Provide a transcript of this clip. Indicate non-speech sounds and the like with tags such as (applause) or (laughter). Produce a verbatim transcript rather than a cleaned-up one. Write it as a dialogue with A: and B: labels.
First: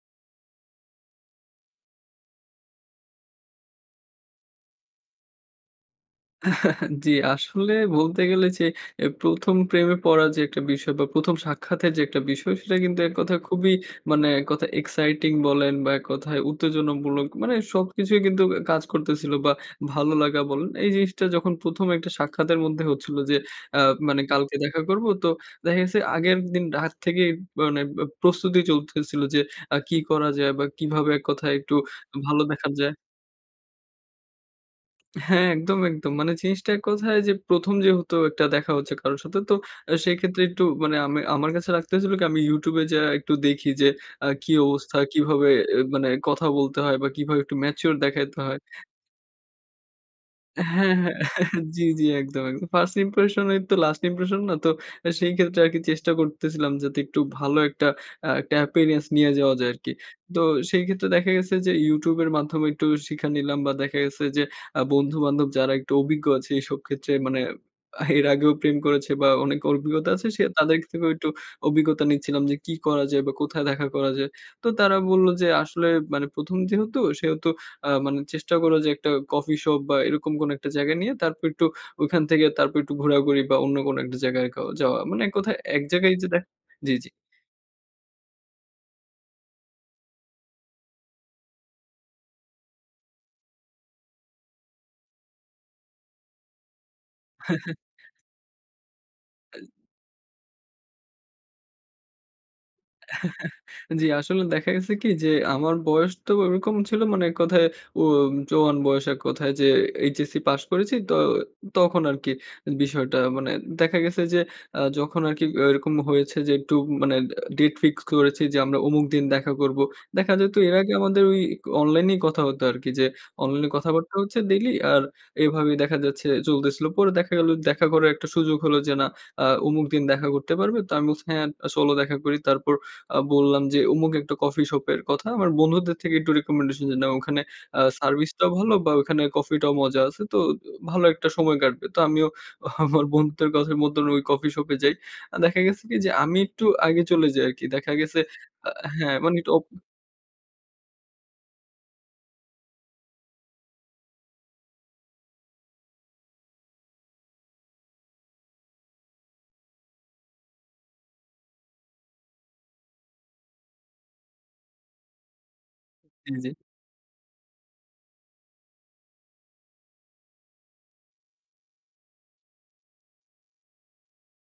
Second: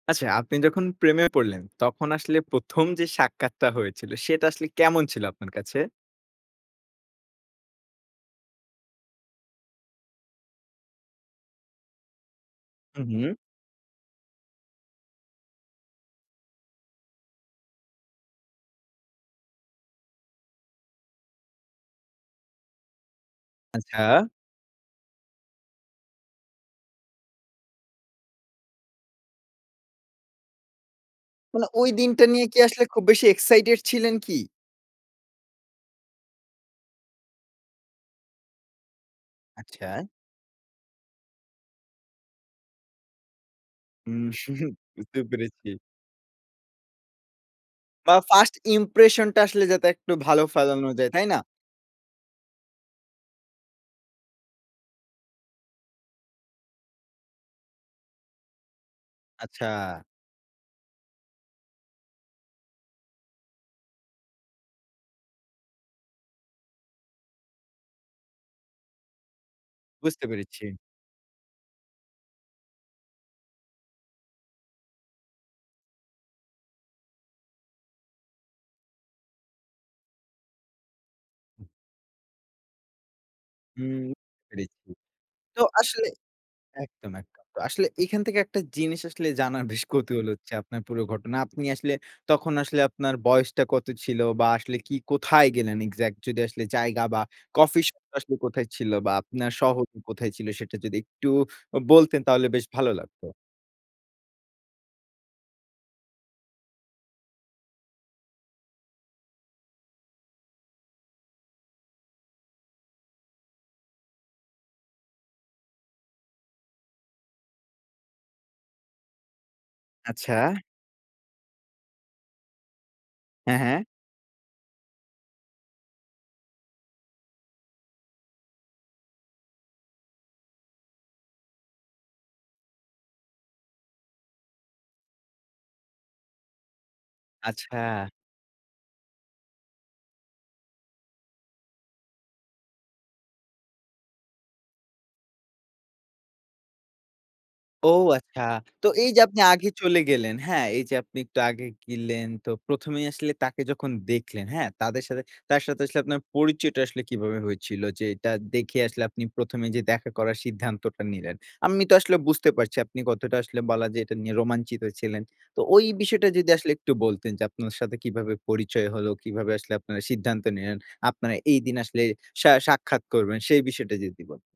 A: আচ্ছা আপনি যখন প্রেমে পড়লেন, তখন আসলে প্রথম যে সাক্ষাৎটা হয়েছিল সেটা আসলে কেমন ছিল আপনার কাছে?
B: (chuckles) জি আসলে বলতে গেলে যে অ্যা প্রথম প্রেমে পড়ার যে একটা বিষয় বা প্রথম সাক্ষাতের যে একটা বিষয় সেটা কিন্তু
A: হুম,
B: এক
A: হুম।
B: কথা খুবই মানে এক কথায় এক্সাইটিং বলেন বা এক কথায় উত্তেজনামূলক মানে সবকিছুই কিন্তু অ্যা কাজ করতেছিল বা ভালো লাগা বলেন এই জিনিসটা যখন প্রথম একটা সাক্ষাতের মধ্যে হচ্ছিলো। যে আ
A: আচ্ছা।
B: মানে কালকে দেখা করবো তো দেখা গেছে আগের দিন রাত থেকেই মানে ব্য প্রস্তুতি চলতেছিল যে আ কি করা যায় বা কীভাবে এক কথায়
A: মানে
B: একটু
A: ওই দিনটা
B: ভালো
A: নিয়ে কি
B: দেখা
A: আসলে
B: যায়।
A: খুব বেশি এক্সাইটেড ছিলেন কি?
B: হ্যাঁ, একদম, একদম। মানে জিনিসটা এক কথায় যে প্রথম যেহেতু একটা দেখা হচ্ছে কারো সাথে। তো অ্যা
A: আচ্ছা।
B: সেক্ষেত্রে একটু মানে আমি আমার কাছে লাগতেসিল কি, আমি YouTube এ যায়া একটু দেখি যে আ কি
A: (chuckles)
B: অবস্থা,
A: বুঝতে
B: কিভাবে
A: পেরেছি।
B: অ্যা মানে কথা বলতে হয় বা কীভাবে একটু ম্যাচিউর
A: বা
B: দেখাইতে
A: ফার্স্ট
B: হয়।
A: ইম্প্রেশনটা আসলে যাতে একটু ভালো ফেলানো
B: হ্যাঁ,
A: যায়,
B: হ্যাঁ,
A: তাই না?
B: (chuckles) জি, জি একদম, একদম। "ফার্স্ট ইম্প্রেশনই তো লাস্ট ইম্প্রেশন না?" তো আ সেই ক্ষেত্রে আর কি চেষ্টা করতেছিলাম যাতে একটু ভালো একটা আ একটা appearance নিয়ে যাওয়া যায় আরকি।
A: আচ্ছা।
B: তো সেই ক্ষেত্রে দেখা গেছে যে YouTube এর মাধ্যমে একটু শিখা নিলাম বা দেখা গেছে যে আ বন্ধু-বান্ধব যারা একটু অভিজ্ঞ আছে এইসব ক্ষেত্রে মানে আ এর আগেও প্রেম করেছে বা অনেক অরভিজ্ঞতা
A: বুঝতে
B: আছে, সে
A: পেরেছি।
B: তাদের থেকেও একটু অভিজ্ঞতা নিচ্ছিলাম যে, কি করা যায়? বা কোথায় দেখা করা যায়? তো তারা বলল, যে আসলে মানে "প্রথম যেহেতু, সেহেতু আ মানে চেষ্টা কর, যে একটা কফি শপ বা এরকম কোন একটা জায়গা নিয়ে তারপর একটু ওইখান থেকে তারপর একটু ঘোরাঘুরি বা অন্য কোন
A: হুম,
B: একটা
A: বুঝতে
B: জায়গায় কাউ
A: পেরেছি।
B: যাওয়া।" মানে এক কথায়
A: তো
B: এক
A: আসলে
B: জায়গায় যে দেখা জি, জি।
A: একদম, একদম। তো আসলে এইখান থেকে একটা জিনিস আসলে জানার (scoffs) বেশ কৌতূহল হচ্ছে আপনার পুরো ঘটনা। আপনি আসলে তখন আসলে আপনার বয়সটা কত ছিল? বা আসলে কি কোথায় গেলেন এক্সাক্ট যদি আসলে জায়গা বা
B: (chuckles)
A: কফি শপ টা আসলে কোথায় ছিল? বা আপনার শহর টা কোথায় ছিল? সেটা যদি একটু আ বলতেন তাহলে বেশ ভালো লাগতো।
B: (chuckles) জি, আসলে দেখা গেছে কি যে আমার বয়স তো ওরকম ছিল মানে এক কথায় উম জোয়ান বয়স এক কথায় যে এইচএসসি পাস করেছি। তো তখন আরকি বিষয়টা মানে দেখা গেছে যে আ যখন আরকি এরকম হয়েছে যে একটু মানে আ ডেট ফিক্সড করেছি যে আমরা অমুক দিন দেখা করবো। দেখা
A: আচ্ছা।
B: যেত এর আগে আমাদের ওই অনলাইনেই কথা হত আরকি যে
A: হ্যাঁ,
B: অনলাইনে
A: হ্যাঁ।
B: কথাবার্তা হচ্ছে ডেইলি আর এভাবেই দেখা যাচ্ছে চলতেছিল। পরে দেখা গেল দেখা করার একটা সুযোগ হলো যে না আ অমুক দিন দেখা করতে পারবে। তো আমি বলছি হ্যাঁ, আ চলো দেখা করি। তারপর আ বললাম যে অমুক একটা কফি শপ এর কথা। আমার বন্ধুদের থেকে একটু রিকমেন্ডেশন যে নেয়া ওখানে আ
A: আচ্ছা।
B: সার্ভিস টাও ভালো বা ওখানে কফিটাও মজা আছে। তো অ ভালো একটা সময় কাটবে। তো আমিও আমার বন্ধুদের কথা মতন ঐ কফি শপ এ যাই। আ দেখা গেছে কি যে আমি একটু আগে চলে যাই আরকি। দেখা
A: ও
B: গেছে
A: আচ্ছা।
B: আ
A: তো এই
B: হ্যাঁ,
A: যে
B: মানে
A: আপনি
B: একটু অপ
A: আগে চলে গেলেন, হ্যাঁ? এই যে আপনি একটু আগে গিলেন তো প্রথম এই আসলে তাকে যখন দেখলেন, হ্যাঁ? তাদের সাথে, তার সাথে আসলে আপনার পরিচয়টা আসলে কিভাবে হয়েছিল? যে এটা দেখে আসলে আপনি প্রথম এ যে দেখা করার সিদ্ধান্তটা নিলেন। আমি তো আসলে বুঝতে পারছি আপনি কতটা আসলে বলা যায় এটা নিয়ে রোমাঞ্চিত ছিলেন। তো ঐ বিষয়টা
B: জি,
A: যদি
B: জি।
A: আসলে একটু বলতেন যে আপনার সাথে কিভাবে পরিচয় হলো? কিভাবে আসলে আপনারা সিদ্ধান্ত নিলেন, আপনারা এইদিন আসলে সা সাক্ষাৎ করবেন সেই বিষয়টা যদি বলতেন।